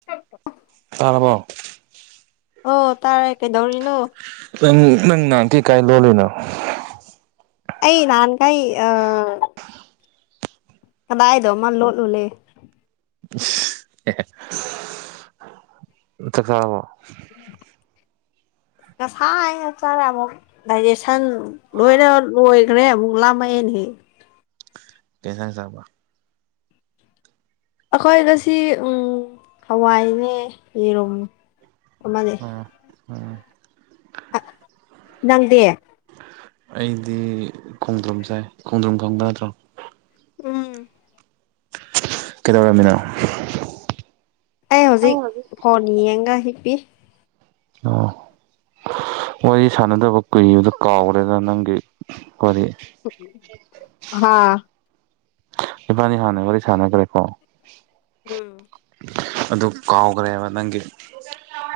[inaudible] ꯇꯥꯔꯕꯣ? ꯑꯣ ꯇꯥꯔꯦ꯫ ꯀꯩꯗꯧꯔꯤꯅꯣ? ꯅꯪ ꯅꯪ ꯅꯍꯥꯟꯈꯩ ꯀꯥꯏ ꯂꯣꯠꯂꯨꯏꯅꯣ? ꯑꯩ ꯅꯍꯥꯟ ꯀꯩ ꯑꯥ, ꯀꯗꯥꯏꯗꯣ ꯑꯃꯥ ꯂꯣꯠꯂꯨꯂꯦ꯫ ꯏꯁ ꯆꯥꯛ ꯆꯥꯔꯕꯣ? ꯉꯁꯥꯏꯅ ꯆꯥꯔꯃꯨꯛ꯫ ꯗꯥꯏꯖꯦꯁꯟ ꯂꯣꯏꯔ ꯂꯣꯏꯈ꯭ꯔꯦ ꯑꯃꯨꯛ ꯂꯥꯝꯃꯛꯑꯦꯅꯦꯍꯦ꯫ ꯀꯩ ꯍꯦꯟꯁꯥꯡ ꯆꯥꯕ? ꯑꯩꯈꯣꯏ ꯉꯁꯤ ꯎꯝ ꯍꯋꯥꯏꯅꯦ ꯌꯦꯔꯨꯝ ꯑꯃꯥꯅꯦ꯫ ꯑꯣ ꯅꯪꯗꯤ? ꯑꯩꯗꯤ ꯈꯣꯡꯗ꯭ꯔꯨꯝ ꯆꯥꯏ ꯫ꯈꯣꯡꯗ꯭ꯔꯨꯝ ꯈꯪꯕ ꯅꯠꯇ꯭ꯔꯣ? ꯎꯝ ꯀꯩꯗꯧꯔꯝꯃꯤꯅꯣ? ꯑꯩ ꯍꯧꯖꯤꯛ ꯑꯣ ꯐꯣꯟ ꯌꯦꯡꯉꯒ ꯍꯤꯞꯄꯤ꯫ [inaudible] ꯋꯥꯔꯤ ꯁꯥꯅꯗꯕ ꯀꯨꯏꯕꯗ ꯀꯥꯎꯒ꯭ꯔꯦꯗ ꯅꯪꯒꯤ ꯋꯥꯔꯤ꯫ ꯍꯥꯥ ꯏꯕꯥꯅꯤ ꯍꯥꯟꯅ ꯋꯥꯔꯤ ꯁꯥꯅꯒ꯭ꯔꯦꯀꯣ? ꯎꯝ ꯑꯗꯨ ꯀꯥꯎꯒ꯭ꯔꯦꯕ ꯅꯪꯒꯤ꯫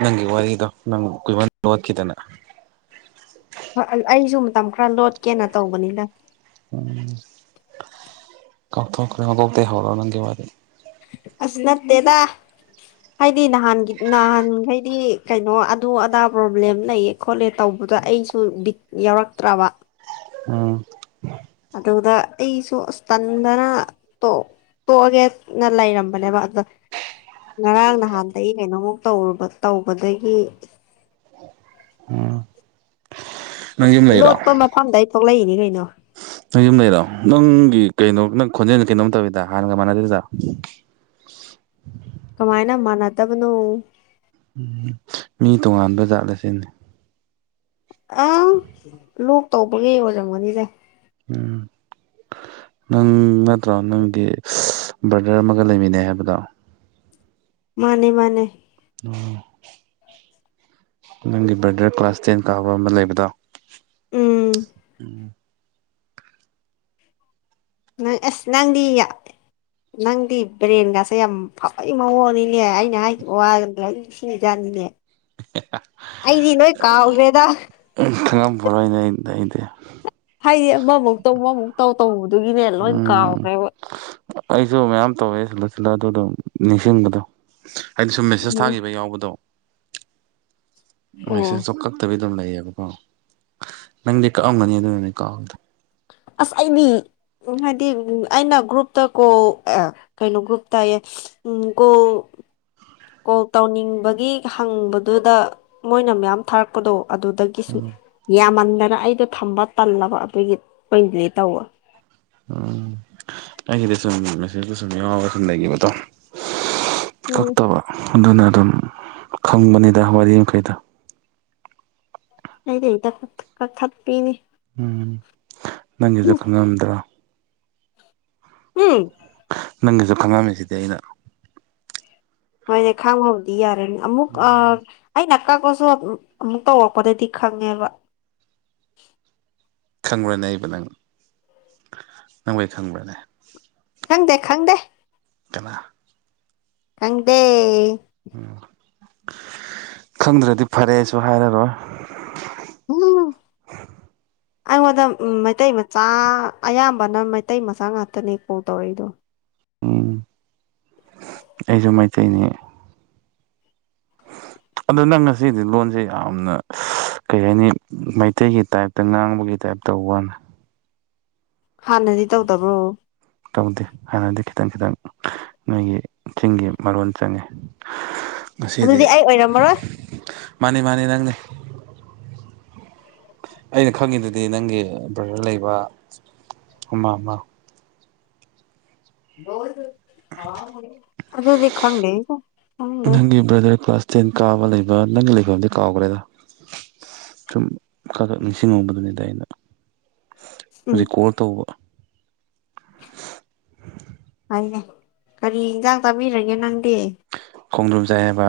ꯅꯪꯒꯤ ꯋꯥꯔꯤꯗꯣ ꯅꯪ ꯀꯨꯏꯃꯟ ꯂꯣꯠꯈꯤꯗꯥꯅ꯫ ꯑꯥ ꯑꯩꯖꯨ ꯃꯇꯝ ꯈꯔ ꯂꯣꯠꯀꯦꯅ ꯇꯧꯕꯅꯤꯗ꯫ ꯎꯝ ꯀꯥꯎꯊꯣꯛꯈ꯭ꯔꯦ ꯃꯀꯣꯛꯇꯩ ꯍꯧꯔꯣ ꯅꯪꯒꯤ ꯋꯥꯔꯤ꯫ ꯑꯁ ꯅꯠꯇꯦꯗꯥ꯫ ꯍꯥꯏꯗꯤ ꯅꯍꯥꯟꯒꯤ ꯅꯍꯥꯟꯈꯩꯗꯤ ꯀꯩꯅꯣ ꯑꯗꯨ ꯑꯗꯥ ꯄ꯭ꯔꯣꯕ꯭ꯂꯦꯝ ꯂꯩꯌꯦ꯫ ꯈꯣꯠꯂꯦ ꯇꯧꯕꯗꯨꯗ ꯑꯩꯁꯨ ꯕꯤꯠ ꯌꯥꯎꯔꯛꯇ꯭ꯔꯥꯕ꯫ ꯎꯝ ꯑꯗꯨꯗ ꯑꯩꯁꯨ ꯑꯁ ꯇꯟꯗꯅ ꯇꯣ ꯇꯣꯛꯑꯒꯦ ꯅ ꯂꯩꯔꯝꯕꯅꯦꯕ ꯑꯗꯨꯗ, ꯉꯔꯥꯡ ꯅꯍꯥꯟꯗꯒꯤ ꯀꯩꯅꯣꯃꯨꯛ ꯇꯧꯔꯨꯕ ꯇꯧꯕꯗꯒꯤ, ꯅꯪ ꯌꯨꯝ ꯂꯩꯔꯣ ꯂꯣꯠꯄ ꯃꯐꯝꯗꯩ ꯊꯣꯛꯂꯛꯏꯅꯤ ꯀꯩꯅꯣ꯫ ꯅꯪ ꯌꯨꯝ ꯂꯩꯔꯣ ꯅꯪ ꯒꯤ ꯀꯩꯅꯣ ꯅꯪ ꯈꯣꯟꯖꯦꯜꯖꯦ ꯀꯩꯅꯣꯝ ꯇꯧꯋꯤꯗ ꯍꯥꯟꯅꯒ ꯃꯥꯟꯅꯗꯦꯗ꯫ ꯀꯃꯥꯏꯅ ꯃꯥꯟꯅꯇꯕꯅꯣ꯫ ꯎꯝ ꯃꯤ ꯇꯣꯉꯥꯟꯕ ꯖꯥꯠꯂ ꯁꯤꯅꯤ ꯑꯪ ꯂꯣꯛ ꯇꯧꯕꯒꯤ ꯑꯣꯏꯔꯝꯒꯅꯤꯗ ꯎꯝ ꯅꯪ ꯅꯠꯇ꯭ꯔꯣ ꯅꯪꯗꯤ ꯕ꯭ꯔꯗꯔ ꯑꯃꯒ ꯂꯩꯃꯤꯟꯅꯩ ꯍꯥꯏꯕꯗꯣ ꯃꯥꯅꯦ ꯃꯥꯅꯦ ꯑꯣ ꯅꯪꯒꯤ ꯕ꯭ꯔꯗꯔ ꯀ꯭ꯂꯥꯁ ꯇꯦꯟ ꯀꯥꯕ ꯑꯃ ꯂꯩꯕꯗꯣ ꯎꯝ ꯎꯝ ꯅꯡ ꯑꯁ ꯅꯪꯗꯤ ꯌ ꯅꯪꯗꯤ ꯕ꯭ꯔꯦꯟꯒꯥꯁꯦ ꯌꯥꯝ ꯐꯕꯩ ꯃꯑꯣꯡꯅꯤꯅꯦ ꯑꯩꯅ ꯍꯥꯏꯈꯤꯕ ꯋꯥꯒꯗꯣ ꯅꯤꯁꯤꯡꯉꯤ ꯖꯥꯠꯅꯤꯅꯦ ꯑꯩꯗꯤ ꯂꯣꯏ ꯀꯥꯎꯒꯔ꯭ꯦꯗꯥ ꯈꯡꯉꯝꯃꯔꯣꯏꯅꯦ ꯑꯩ ꯑꯩꯗꯤ ꯍꯥꯏꯗꯤ ꯑꯃꯃꯨꯛ ꯇꯧ ꯑꯃꯃꯨꯛ ꯇꯧ ꯇꯧꯕꯗꯨꯒꯤꯅꯦ ꯂꯣꯏꯟ ꯎꯝ ꯀꯥꯎꯈ꯭ꯔꯦꯕ ꯑꯩꯁꯨ ꯃꯌꯥꯝ ꯇꯧꯋꯦ [unintelligible] ꯑꯗꯨꯗꯝ ꯅꯤꯡꯁꯤꯡꯕꯗꯣ ꯍꯥꯢꯗꯤ ꯁꯨꯝ ꯃꯦꯁꯦꯁ ꯎꯝ ꯊꯥꯒꯤꯕꯥ ꯌꯥꯎꯕꯗꯣ ꯑꯣ ꯃꯦꯁꯦꯁꯇꯣ ꯀꯛꯇꯕꯤ ꯑꯗꯨꯝ ꯂꯩꯌꯦꯕꯀꯣ ꯅꯪꯗꯤ ꯀꯛ ꯑꯝꯒꯅꯤ ꯑꯗꯨꯅꯅꯤ ꯀꯥꯎꯋꯤꯗꯣ ꯑꯁ ꯑꯩꯗꯤ ꯎꯝ ꯍꯥꯏꯗꯤ ꯑꯩꯅ ꯒ꯭ꯔꯨꯞꯇ ꯀꯣꯜ ꯑ ꯀꯩꯅꯣ ꯒ꯭ꯔꯨꯞꯇꯌꯦ ꯎꯝ ꯀꯣꯜ ꯀꯣꯜ ꯇꯧꯅꯤꯡꯕꯒꯤ ꯍꯪꯕꯗꯨꯗ ꯃꯣꯏꯅ ꯃꯌꯥꯝ ꯊꯥꯔꯛꯄꯗꯣ ꯑꯗꯨꯗꯒꯤꯁꯨ ꯌꯥꯝꯃꯟꯗꯅ ꯑꯩꯗꯣ ꯊꯝꯕ ꯇꯝꯂꯕ ꯑꯗꯨꯒꯤ ꯂꯣꯏꯟ ꯗꯤꯂꯦꯠ ꯇꯧꯕ ꯎꯝ ꯑꯩꯒꯤꯗꯤ ꯁꯨꯝ ꯃꯦꯁꯦꯖꯖꯨ ꯁꯨꯝ ꯌꯥꯎꯔꯒ ꯁꯨꯝ ꯂꯩꯒꯤꯕꯗꯣ ꯎꯝ ꯀꯛꯇꯕ ꯑꯗꯨꯅ ꯑꯗꯨꯝ ꯈꯪꯕꯅꯤꯗ ꯋꯥꯔꯤ ꯃꯈꯩꯗꯣ ꯑꯩꯗꯤ ꯍꯦꯛꯇ ꯀꯛ ꯀꯛꯊꯠꯄꯤꯅꯤ ꯎꯝ ꯅꯪꯒꯤꯖꯨ ꯈꯪꯉꯝꯗ꯭ꯔꯥ ꯍꯨꯝ ꯅꯪꯒꯤꯁꯨ ꯈꯪꯉꯝꯃꯤꯁꯤꯗꯤ ꯑꯩꯅ ꯍꯣꯏꯅꯦ ꯈꯡꯕꯨꯗꯤ ꯌꯥꯔꯦꯅꯦ ꯑꯃꯨꯛ ꯑ ꯑꯩꯅ ꯀꯛꯄꯁꯨ ꯑꯃꯨꯛ ꯇꯧꯔꯛꯄꯗꯗꯤ ꯈꯪꯉꯦꯕ ꯈꯪꯕ꯭ꯔꯅꯦ ꯑꯩꯕ ꯅꯪ ꯅꯪꯕꯨ ꯑꯩ ꯈꯪꯕ꯭ꯔꯅꯦ ꯈꯪꯗꯦ ꯈꯪꯗꯦ ꯀꯅꯥ ꯈꯪꯗꯦ ꯎꯝ ꯈꯪꯗ꯭ꯔꯗꯤ ꯐꯔꯦꯁꯨ ꯍꯥꯏꯔꯔꯣꯏ [unintelligible] ꯑꯩꯉꯣꯟꯗ ꯃꯩꯇꯩ ꯃꯆꯥ ꯑꯌꯥꯝꯕꯅ ꯃꯩꯇꯩ ꯃꯆꯥ ꯉꯥꯠꯇꯅꯦ ꯀꯣꯜ ꯇꯧꯔꯛꯏꯗꯣ ꯎꯝ ꯑꯩꯖꯨ ꯃꯩꯇꯩꯅꯤ ꯑꯗꯣ ꯅꯪ ꯉꯁꯤꯗꯤ ꯂꯣꯟꯁꯦ ꯌꯥꯝꯅ ꯀꯩ ꯍꯥꯏꯅꯤ ꯃꯩꯇꯩꯒꯤ ꯇꯥꯏꯞꯇ ꯉꯥꯡꯕꯒꯤ ꯇꯥꯏꯞ ꯇꯧꯕꯋꯥꯅꯦ ꯍꯥꯟꯅꯗꯤ ꯇꯧꯗꯕ꯭ꯔꯣ ꯇꯧꯗꯦ ꯍꯥꯟꯅꯗꯤ ꯈꯤꯇꯪ ꯈꯤꯇꯪ ꯅꯣꯏꯒꯤ ꯆꯤꯡꯒꯤ ꯃꯔꯣꯟ ꯆꯪꯉꯦ ꯉꯁꯤꯗꯤ ꯑꯗꯨꯗꯤ ꯑꯩ ꯑꯣꯏꯔꯝꯃꯔꯣꯏ ꯃꯥꯅꯦ ꯃꯥꯅꯦ ꯅꯪꯅꯦ ꯑꯩꯅ ꯈꯪꯉꯤꯗꯨꯗꯤ ꯅꯪꯒꯤ ꯕ꯭ꯔꯗꯔ ꯂꯩꯕ ꯑꯃ ꯃꯥ [unintelligible] ꯑꯗꯨꯗꯤ ꯈꯪꯗꯦꯕꯣ ꯈꯪꯗꯔꯦ ꯕꯗ꯭ꯔ ꯀ꯭ꯂꯥꯁ ꯇꯦꯟ ꯀꯥꯕ ꯂꯩꯕ ꯅꯪꯒꯤ ꯂꯩꯐꯝꯗꯤ ꯀꯥꯎꯈ꯭ꯔꯦꯗ ꯁꯨꯝ ꯈꯥꯈꯛ ꯅꯤꯡꯁꯤꯡ ꯉꯨꯕꯗꯨꯅꯤꯗ ꯑꯩꯅ ꯎꯝ ꯔꯤꯀꯣꯜ ꯇꯧꯕ ꯍꯥꯏꯅꯦ ꯀꯔꯤ ꯏꯟꯖꯥꯡ ꯆꯥꯕꯤꯔꯒꯦ ꯅꯪꯗꯤ ꯈꯣꯡꯗ꯭ꯔꯨꯝ ꯆꯥꯏ ꯍꯥꯏꯕ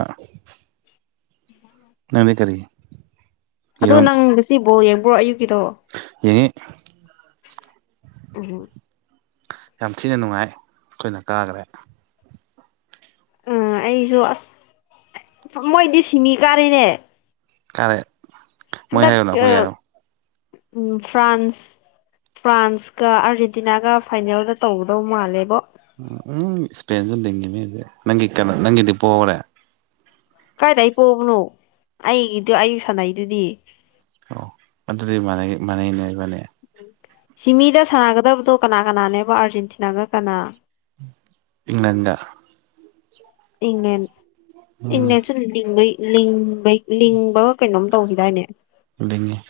ꯅꯪꯗꯤ ꯀꯔꯤ ꯑꯗꯣ ꯅꯪ ꯉꯁꯤ ꯕꯣꯜ ꯌꯦꯡꯕ꯭ꯔꯣ ꯑꯌꯨꯛꯀꯤꯗꯣ ꯌꯦꯡꯏ ꯑꯝ ꯍꯝ ꯌꯥꯝ ꯊꯤꯅ ꯅꯨꯡꯉꯥꯏ ꯑꯩꯈꯣꯏꯅ ꯀꯥꯈ꯭ꯔꯦ ꯑ ꯑꯩꯁꯨ ꯑꯁ ꯃꯣꯏꯗꯤ ꯁꯤꯃꯤ ꯀꯥꯔꯤꯅꯦ ꯀꯥꯔꯦ ꯃꯣꯏ ꯅꯛ ꯍꯥꯏꯌꯨꯅ ꯑꯩꯈꯣꯏ ꯍꯥꯏꯌꯣ ꯎ ꯐ꯭ꯔꯥꯟꯁ ꯐ꯭ꯔꯥꯟꯁꯀ ꯑꯥꯔꯖꯦꯟꯇꯤꯅꯥꯒ ꯐꯥꯏꯅꯦꯜꯗ ꯇꯧꯒꯗꯧ ꯃꯥꯜꯂꯦꯕꯣ ꯎꯝ ꯎꯝ ꯏꯁꯄꯦꯟꯁꯨ ꯂꯤꯡꯉꯅꯦ ꯑꯗꯤ ꯅꯪꯒꯤ ꯀꯩꯅꯣ ꯅꯪꯒꯤꯗꯤ ꯄꯣꯔꯦ ꯀꯥꯏꯗꯩ ꯄꯣꯕꯅꯣ ꯑꯩꯒꯤꯗꯨ ꯑꯌꯨꯛ ꯁꯥꯟꯅꯩꯗꯨꯗꯤ ꯑꯣ ꯑꯗꯨꯗꯤ ꯃꯥꯟꯅꯩ ꯃꯥꯟꯅꯩꯅꯦ ꯏꯕꯥꯟꯅꯤ ꯁꯤꯃꯤꯗ ꯁꯥꯟꯅꯒꯗꯕꯗꯣ ꯀꯅꯥ ꯀꯅꯥꯅꯦꯕ ꯑꯥꯔꯖꯦꯟꯇꯤꯅꯥꯒ ꯀꯅꯥ [inaudible] ꯏꯪꯂꯦꯟꯗ ꯏꯪꯂꯦꯟ ꯏꯪꯂꯦꯟꯁꯨ ꯂꯤꯡꯕꯩ ꯂꯤꯡ ꯂꯤꯡꯕꯒ ꯀꯩꯅꯣꯝ ꯇꯧꯈꯤꯗꯥꯏꯅꯦ ꯂꯤꯡꯑꯦ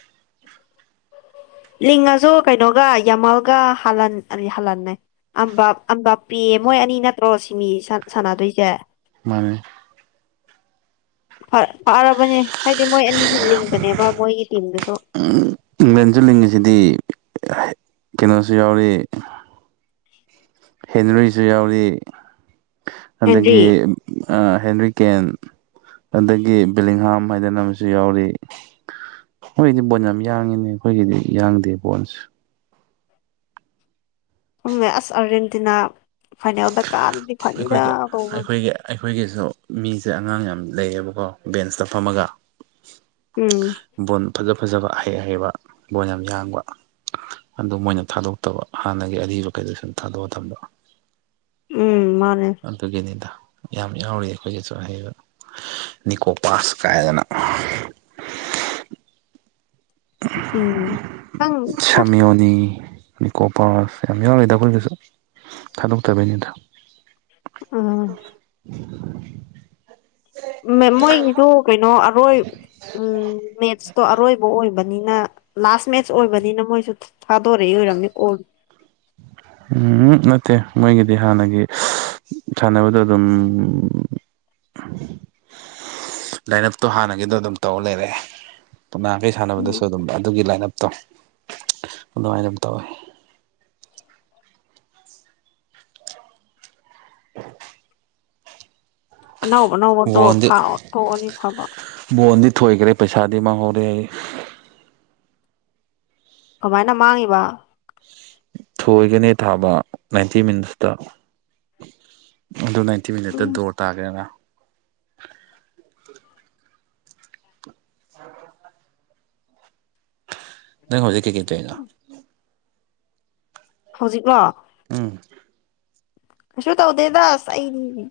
ꯂꯤꯡꯉꯁꯨ ꯀꯩꯅꯣꯒ ꯌꯥꯃꯜꯒ ꯍꯜꯂꯟ ꯑꯔꯤ ꯍꯜꯂꯟ ꯍꯥꯏ ꯑꯝꯕꯥꯞ ꯑꯝꯕꯥꯞꯄꯤ ꯃꯣꯏ ꯑꯅꯤ ꯅꯠꯇ꯭ꯔꯣ ꯁꯤꯃꯤ ꯁꯥꯟꯅꯗꯣꯏꯁꯦ ꯃꯥꯅꯦ ꯐ ꯐꯥꯔꯕꯅꯦ ꯍꯥꯏꯗꯤ ꯃꯣꯏ ꯑꯅꯤꯁꯤ ꯂꯤꯡꯕꯅꯦꯕ ꯃꯣꯏꯒꯤ ꯇꯤꯝꯗꯨꯁꯨ ꯏꯪꯂꯦꯟꯁꯨ ꯂꯤꯡꯉꯤꯁꯤꯗꯤ ꯀꯩꯅꯣꯁꯨ ꯌꯥꯎꯔꯤ ꯍꯦꯟꯅꯔꯤꯏꯁꯨ ꯌꯥꯎꯔꯤ ꯍꯦꯟꯗ꯭ꯔꯤ ꯑꯗꯒꯤ ꯍꯦꯟꯔꯤ ꯀꯦꯟ ꯑꯗꯒꯤ ꯕꯤꯂꯤꯡꯍꯥꯝ ꯍꯥꯏꯗꯅ ꯑꯃꯁꯨ ꯌꯥꯎꯔꯤ ꯑꯩꯈꯣꯏꯗꯤ ꯕꯣꯟ ꯌꯥꯝ ꯌꯥꯡꯉꯤꯅꯦ ꯑꯩꯈꯣꯏꯒꯤꯗꯤ ꯌꯥꯡꯗꯦ ꯕꯣꯟꯁꯦ ꯈꯪꯗꯦ ꯑꯁ ꯑꯥꯔꯖꯦꯟꯇꯤꯅꯥ ꯐꯥꯏꯅꯦꯜꯗ ꯀꯥꯔꯥꯗꯤ ꯐꯅꯤꯗ ꯑꯩꯈꯣꯏꯒꯤ ꯇꯧꯕꯥ ꯑꯩꯈꯣꯏꯒꯤ ꯑꯩꯈꯣꯏꯒꯤꯁꯨ ꯃꯤꯁꯦ ꯑꯉꯥꯡ ꯌꯥꯝ ꯂꯩꯌꯦꯕꯀꯣ ꯕꯦꯟꯁꯇ ꯐꯝꯃꯒ ꯎꯝ ꯕꯣꯜ ꯐꯖ ꯐꯖꯕ ꯑꯍꯩ ꯑꯍꯩꯕ ꯕꯣꯜ ꯌꯥꯝ ꯌꯥꯡꯕ ꯑꯗꯨ ꯃꯣꯏꯅ ꯊꯥꯗꯣꯛꯇꯕ ꯍꯥꯟꯅꯒꯤ ꯑꯔꯤꯕꯈꯩꯗꯣ ꯁꯨꯝ ꯊꯥꯗꯣꯛꯑ ꯊꯝꯕ ꯎꯝ ꯃꯥꯅꯦ ꯑꯗꯨꯒꯤꯅꯤꯗ ꯌꯥꯝ ꯌꯥꯎꯔꯤ ꯑꯩꯈꯣꯏꯒꯤꯁꯨ ꯑꯍꯩꯕ ꯅꯤꯀꯣꯄꯥꯥꯁ ꯀꯥꯏꯗꯅ ꯎꯝ ꯍꯪ ꯇꯛ ꯅꯤ ꯅꯤꯀꯣꯄꯥꯁ ꯌꯥꯝ ꯌꯥꯎꯔꯤꯗ ꯑꯩꯈꯣꯏꯒꯁꯨ ꯊꯥꯗꯣꯛꯇꯕꯩꯅꯤꯗ ꯑꯝ ꯃꯦ ꯃꯣꯏꯒꯤꯁꯨ ꯀꯩꯅꯣ ꯑꯔꯣꯏ ꯎꯝ ꯃꯦꯠꯁꯇꯣ ꯑꯔꯣꯏꯕ ꯑꯣꯏꯕꯅꯤꯅ ꯂꯥꯁ ꯃꯦꯠꯁ ꯑꯣꯏꯕꯅꯤꯅ ꯃꯣꯏꯁꯨ ꯊꯥꯗꯣꯔꯛꯏ ꯑꯣꯏꯔꯝꯅꯤ ꯀꯣꯜ ꯎꯝ ꯅꯠꯇꯦ ꯃꯣꯏꯒꯤꯗꯤ ꯍꯥꯟꯅꯒꯤ ꯁꯥꯟꯅꯕꯗꯣ ꯑꯗꯨꯝ ꯂꯥꯏꯟ ꯑꯞꯇꯣ ꯍꯥꯟꯅꯒꯤꯗꯣ ꯑꯗꯨꯝ ꯇꯧꯔꯦ ꯂꯩꯔꯦ [unintelligible] ꯎꯝ ꯁꯥꯟꯅꯕꯗꯁꯨ ꯑꯗꯨꯝ ꯑꯗꯨꯒꯤ ꯂꯥꯏꯅ ꯑꯞꯇꯣ ꯑꯗꯨꯃꯥꯏꯅ ꯑꯗꯨꯝ ꯇꯧꯋꯦ [inaudible] [inaudible] ꯑꯅꯧ ꯑꯅꯧꯕꯗꯣ ꯕꯣꯟꯗꯤ ꯊꯥꯎ ꯇꯣꯛꯑꯗꯤ ꯐꯕ ꯕꯣꯟꯗꯤ ꯊꯣꯏꯈ꯭ꯔꯦ ꯄꯩꯁꯥꯗꯤ ꯃꯥꯡꯍꯧꯔꯦꯌꯦ ꯀꯃꯥꯏꯅ ꯃꯥꯡꯉꯤꯕ ꯊꯣꯏꯒꯅꯦ ꯊꯥꯕ ꯅꯥꯏꯟꯇꯤ ꯃꯤꯅꯤꯠꯁꯇ ꯑꯗꯨ ꯅꯥꯏ ꯇꯤ ꯃꯤꯅꯠꯇ ꯎꯝ ꯗꯣꯔ ꯇꯥꯒ꯭ꯔꯦꯅ [inaudible] ꯅꯪ ꯍꯧꯖꯤꯛ ꯀꯩ ꯀꯩ ꯇꯣꯏꯅꯣ ꯍꯧꯖꯤꯛꯂꯣ ꯎꯝ ꯀꯩꯁꯨ ꯇꯧꯗꯦꯗ ꯑꯁ ꯑꯩꯗꯤ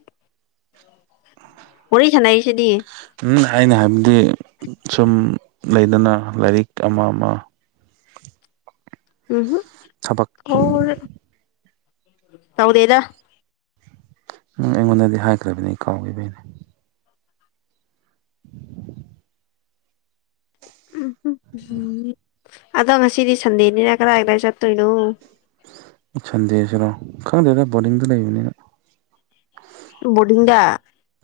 ꯋꯥꯔꯤ ꯁꯥꯟꯅꯩꯁꯤꯗꯤ ꯎꯝ ꯑꯩꯅ ꯍꯥꯏꯕꯗꯤ ꯁꯨꯝ ꯂꯩꯗꯅ ꯂꯥꯏꯔꯤꯛ ꯑꯃꯥ ꯑꯃꯥ ꯎꯝꯍꯨꯝ ꯊꯕꯛ ꯇꯧꯗꯦꯗ ꯇꯧꯗꯦꯗ ꯎꯝ ꯑꯩꯉꯣꯟꯗꯗꯤ ꯍꯥꯏꯈ꯭ꯔꯕꯅꯤ ꯀꯥꯎꯒꯤꯕꯩꯅꯦ ꯑꯗꯣ ꯉꯁꯤꯗꯤ ꯁꯟꯗꯦꯅꯤꯅ ꯀꯗꯥꯏꯗꯥꯏ ꯆꯠꯇꯣꯏꯅꯣ ꯁꯟꯗꯦꯁꯤꯔꯣ ꯈꯪꯗꯦꯗ ꯕꯣꯔꯗꯤꯡꯗ ꯂꯩꯕꯅꯤꯅ ꯕꯣꯔꯗꯤꯡꯗ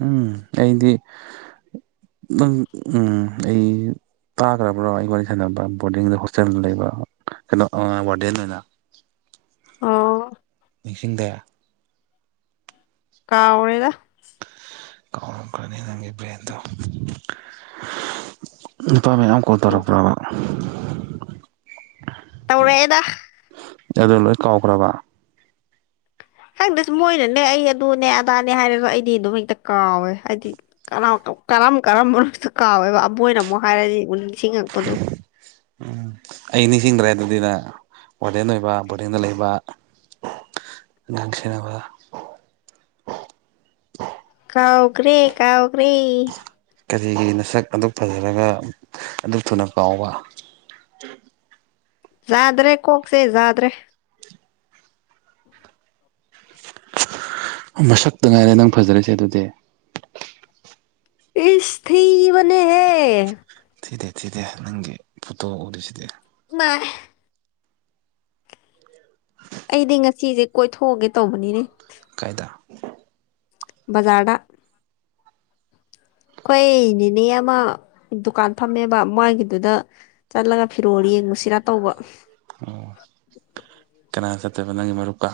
ꯎꯝ ꯑꯩꯗꯤ [inaudible] ꯅꯪ ꯎꯝ ꯑꯩꯖꯤ ꯇꯥꯒ꯭ꯔꯥꯕ꯭ꯔꯣ ꯑꯩ ꯋꯥꯔꯤ ꯁꯥꯟꯅꯕ ꯕꯣꯔꯗꯤꯡꯗ ꯍꯣꯁꯇꯦꯜꯗ ꯂꯩꯕ ꯀꯩꯅꯣ ꯑꯥ ꯋꯥꯔꯗꯦꯟ ꯑꯣꯏꯅ ꯑꯣ ꯅꯤꯡꯁꯤꯡꯗꯦ ꯀꯥꯎꯔꯦꯗ ꯀꯥꯎꯔꯝꯒꯅꯤ ꯅꯪꯒꯤ ꯕ꯭ꯔꯦꯟꯗꯣ ꯅꯨꯄꯥ ꯃꯌꯥꯝ ꯀꯣꯜ ꯇꯧꯔꯛꯄ꯭ꯔꯕ ꯇꯧꯔꯛꯑꯦꯗ ꯑꯗꯨ ꯂꯣꯏ ꯀꯥꯎꯈ꯭ꯔꯕ ꯈꯪꯗꯦ ꯁꯨꯝ ꯃꯣꯏꯅꯅꯦ ꯑꯩ ꯑꯗꯨꯅꯦ ꯑꯗꯥꯅꯦ ꯍꯥꯏꯔꯒ ꯑꯩꯗꯤ ꯑꯗꯨꯝ ꯍꯦꯛꯇ ꯀꯥꯎꯋꯦ ꯍꯥꯏꯗꯤ ꯀꯔꯥꯎꯀꯞ ꯀꯔꯝ ꯀꯔꯝꯕꯅꯣꯁꯨ ꯀꯥꯎꯋꯦꯕ ꯑꯃꯣꯏꯅ ꯑꯃꯨꯛ ꯍꯥꯏꯔꯗꯤ ꯃꯨ ꯅꯤꯡꯁꯤꯡꯉꯛꯄꯗꯣ ꯎꯝ ꯑꯩ ꯅꯤꯡꯁꯤꯡꯗ꯭ꯔꯦ ꯑꯗꯨꯗꯤ ꯅꯥ ꯋꯥꯔꯗꯦꯟ ꯑꯣꯏꯕ ꯕꯣꯔꯗꯤꯡꯗ ꯂꯩꯕ ꯅꯪ ꯁꯦꯅꯕ ꯀꯥꯎꯒ꯭ꯔꯦ ꯀꯥꯎꯒ꯭ꯔꯦ ꯀꯔꯤꯒꯤ ꯅꯁꯛ ꯑꯗꯨꯛ ꯐꯖꯔꯒ ꯑꯗꯨꯛ ꯊꯨꯅ ꯀꯥꯎꯕ ꯖꯥꯗ꯭ꯔꯦ ꯀꯣꯛꯁꯦ ꯖꯥꯗ꯭ꯔꯦ ꯎꯝ ꯃꯁꯛꯇ ꯉꯥꯏꯔꯦ ꯅꯪ ꯐꯖꯔꯤꯁꯦ ꯑꯗꯨꯗꯤ ꯏꯁ ꯊꯤꯕꯅꯦꯍꯦ ꯊꯤꯗꯦ ꯊꯤꯗꯦ ꯅꯪꯒꯤ ꯐꯣꯇꯣ ꯎꯔꯤꯁꯤꯗꯤ ꯏꯃꯥꯏ ꯑꯩꯗꯤ ꯉꯁꯤꯖꯦ ꯀꯣꯏꯊꯣꯛꯎꯒꯦ ꯇꯧꯕꯅꯤꯅꯦ ꯀꯥꯏꯗ ꯕꯖꯥꯔꯗ ꯈꯣꯏ ꯅꯦꯅꯦ ꯑꯃ ꯗꯨꯀꯥꯟ ꯐꯝꯃꯦꯕ ꯃꯥꯒꯤꯗꯨꯗ ꯆꯠꯂꯒ ꯐꯤꯔꯣꯜ ꯌꯦꯡꯉꯨꯁꯤꯔ ꯇꯧꯕ ꯑꯣ ꯀꯅꯥ ꯆꯠꯇꯨꯏꯕ ꯅꯪꯒꯤ ꯃꯔꯨꯞꯀ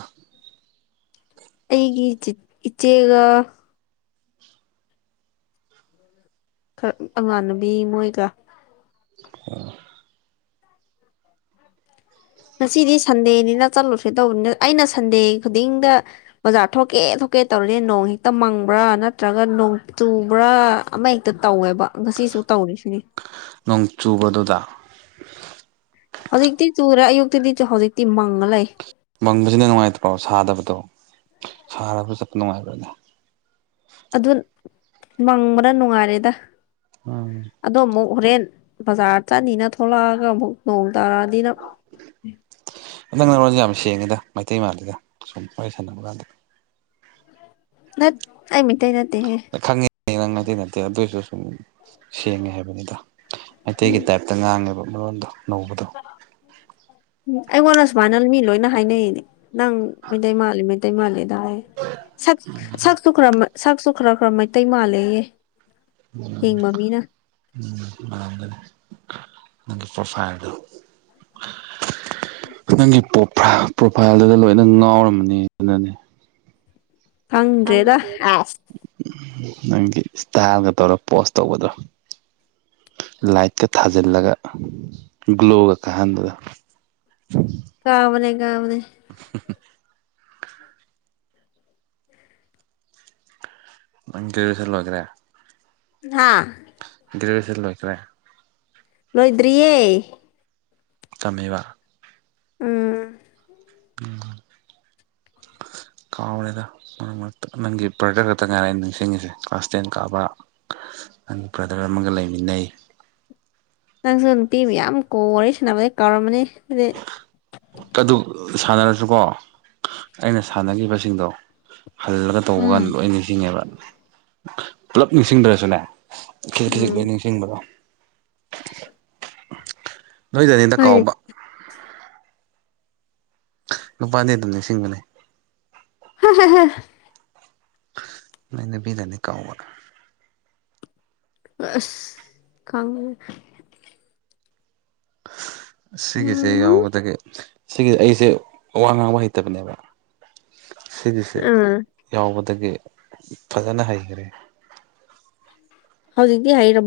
ꯑꯩꯒꯤ ꯆꯤꯠ ꯏꯆꯦꯒ ꯈꯔ ꯑꯃꯥꯟꯅꯕꯤ ꯃꯣꯏꯒ ꯑꯣ ꯉꯁꯤꯗꯤ ꯁꯟꯗꯦꯅꯤꯅ ꯆꯠꯂꯨꯁꯦ ꯇꯧꯕꯅꯤꯗ ꯑꯩꯅ ꯁꯟꯗꯦ ꯈꯨꯗꯤꯡꯗ ꯕꯖꯥꯔ ꯊꯣꯛꯀꯦ ꯊꯣꯛꯀꯦ ꯇꯧꯔꯗꯤ ꯅꯣꯡ ꯍꯦꯛꯇ ꯃꯪꯕ꯭ꯔꯥ ꯅꯠꯇ꯭ꯔꯒ ꯅꯣꯡ ꯆꯨꯕ꯭ꯔꯥ ꯑꯃ ꯍꯦꯛꯇ ꯇꯧꯋꯦꯕ ꯉꯁꯤꯁꯨ ꯇꯧꯔꯤꯁꯤꯅꯤ ꯅꯣꯡ ꯆꯨꯕ ꯑꯗꯨꯗ ꯍꯧꯖꯤꯛꯇꯤ ꯆꯨꯔꯦ ꯑꯌꯨꯛꯇꯗꯤ ꯆꯨ ꯍꯧꯖꯤꯛꯇꯤ ꯃꯪꯉ ꯂꯩ ꯃꯪꯕꯖꯤꯅ ꯅꯨꯡꯉꯥꯏꯇ꯭ꯔꯣ ꯁꯥꯗꯕꯗꯣ ꯁꯥꯔꯒ ꯆꯠꯄ ꯅꯨꯡꯉꯥꯏꯕ꯭ꯔꯅꯦ ꯑꯗꯨ ꯃꯪꯕꯅ ꯅꯨꯡꯉꯥꯏꯔꯦꯗ ꯎꯝ ꯑꯗꯣ ꯑꯃꯨꯛ ꯍꯣꯔꯦꯟ ꯕꯖꯥꯔ ꯆꯠꯅꯤꯅ ꯊꯣꯛꯂꯛꯑꯒ ꯑꯃꯨꯛ ꯅꯣꯡ ꯇꯥꯔꯛꯑꯗꯤꯅ ꯅꯪ ꯅꯔꯣꯟꯖꯦ ꯌꯥꯝ ꯁꯦꯡꯉꯤꯗ ꯃꯩꯇꯩ ꯃꯥꯜꯂꯤꯗ ꯁꯨꯝ ꯋꯥꯔꯤ ꯁꯥꯟꯅꯕ ꯀꯥꯟꯗ ꯅꯠ ꯑꯩ ꯃꯩꯇꯩ ꯅꯠꯇꯦꯍꯦ ꯈꯪꯉꯤ ꯅꯪ ꯃꯩꯇꯩ ꯅꯠꯇꯦ ꯑꯗꯨꯏꯁꯨ ꯁꯨꯝ ꯁꯦꯡꯉꯦ ꯍꯥꯏꯕꯅꯤꯗ ꯃꯩꯇꯩꯒꯤ ꯇꯥꯏꯞ ꯇ ꯉꯥꯡꯉꯦꯕ ꯃꯔꯣꯟꯗꯣ ꯅꯧꯕꯗꯣ ꯑꯩꯉꯣꯟꯗ ꯁꯨꯃꯥꯏꯅ ꯃꯤ ꯂꯣꯏꯅ ꯍꯥꯏꯅꯩꯅꯦ ꯅꯪ ꯃꯩꯇꯩ ꯃꯥꯜꯂꯤ ꯃꯩ ꯇꯩ ꯃꯥꯜꯂꯦꯗ ꯁꯛ ꯁꯛꯁꯨ ꯈꯔ ꯃ ꯁꯛꯁꯨ ꯈꯔ ꯈꯔ ꯃꯩꯇꯩ ꯃꯥꯂꯦꯌꯦ ꯎꯝ ꯎꯝ ꯃꯥꯟꯒꯅꯤ ꯅꯪꯒꯤ ꯄ꯭ꯔꯣꯐꯥꯏꯜꯗꯣ ꯅꯪꯒꯤ ꯄ꯭ꯔꯣꯐꯥꯏꯜ ꯄ꯭ꯔꯣꯐꯥꯏꯜꯗꯨꯗ ꯂꯣꯏꯅ ꯉꯥꯎꯔꯝꯃꯅꯤ ꯑꯗꯨꯅꯅꯦ ꯈꯪꯗ꯭ꯔꯦꯗ ꯈꯪꯗꯦꯗ ꯑꯁ ꯅꯪꯒꯤ ꯏꯁꯇꯥꯜꯒ ꯇꯧꯔꯒ ꯄꯣꯁ ꯇꯧꯕꯗꯣ ꯂꯥꯏꯠꯀ ꯊꯥꯖꯤꯜꯂꯒ ꯒ꯭ꯂꯣꯒ ꯀꯥꯍꯟꯕꯗ ꯀꯥꯕꯅꯦ ꯀꯥꯕꯅꯦ [unintelligible] ꯅꯪ ꯒꯦꯖ꯭ꯋꯦꯁꯟ ꯂꯣꯏꯒ꯭ꯔꯦ ꯍꯥꯥ ꯒ꯭ꯔꯦꯖ꯭ꯋꯦꯁꯟ ꯂꯣꯏꯒ꯭ꯔꯦ ꯂꯣꯏꯗ꯭ꯔꯤꯌꯦ ꯇꯝꯃꯤꯕ ꯎꯝ [unintelligible] [inaudible] ꯀꯥꯎꯔꯦꯗ ꯃꯔꯛ ꯃꯔꯛꯇ ꯅꯪꯒꯤ ꯕ꯭ꯔꯗꯔ ꯈꯛꯇ ꯉꯥꯏꯔꯦ ꯑꯩꯅ ꯅꯤꯡꯁꯤꯡꯉꯤꯁꯦ ꯀ꯭ꯂꯥꯁ ꯇꯦꯟ ꯀꯥꯕ ꯅꯪ ꯕ꯭ꯔꯗꯔ ꯑꯃꯒ ꯂꯩꯃꯤꯟꯅꯩ ꯅꯪꯁꯨ ꯅꯨꯄꯤ ꯃꯌꯥꯝ ꯀꯣꯜ ꯋꯥꯔꯤ ꯁꯥꯟꯅꯕꯗꯩ ꯀꯥꯎꯔꯝꯃꯅꯤ [unintelligible] ꯑꯗꯨ ꯁꯥꯟꯅꯔꯁꯨꯀꯣ ꯑꯩꯅ ꯁꯥꯟꯅꯒꯤꯕꯁꯤꯡꯗꯣ ꯍꯜꯂꯒ ꯇꯧꯕ ꯀꯥꯟꯗ ꯂꯣꯏ ꯅꯤꯡꯁꯤꯡꯉꯦꯕ ꯄꯨꯂꯞ ꯅꯤꯡꯁꯤꯡꯗ꯭ꯔꯁꯨꯅꯦ ꯈꯤꯖꯤꯛ ꯈꯤꯖꯤꯛ ꯎꯝ ꯂꯣꯏ ꯅꯤꯡꯁꯤꯡꯕꯔꯥ [unintelligible] ꯅꯣꯏꯗꯅꯤꯗ ꯍꯥꯏꯗꯤ ꯀꯥꯎꯕ ꯅꯨꯄꯥꯗꯤ ꯑꯗꯨꯝ ꯅꯤꯡꯁꯤꯡꯕꯅꯦ [unintelligible] ꯅꯣꯏ ꯅꯨꯄꯤꯗꯅꯤ ꯀꯥꯎꯕ ꯑꯁ ꯈꯪꯉꯦ ꯁꯤꯒꯤꯁꯦ ꯎꯝ ꯌꯥꯎꯕꯗꯒꯤ ꯁꯤꯒꯤ ꯑꯩꯖꯦ ꯋꯥ ꯉꯥꯡꯕ ꯍꯩꯇꯕꯅꯦꯕ ꯁꯤꯒꯤꯁꯦ ꯑꯥ ꯌꯥꯎꯕꯗꯒꯤ ꯐꯖꯅ ꯍꯩꯈ꯭ꯔꯦ ꯍꯧꯖꯤꯛꯗꯤ ꯍꯩꯔꯕꯣ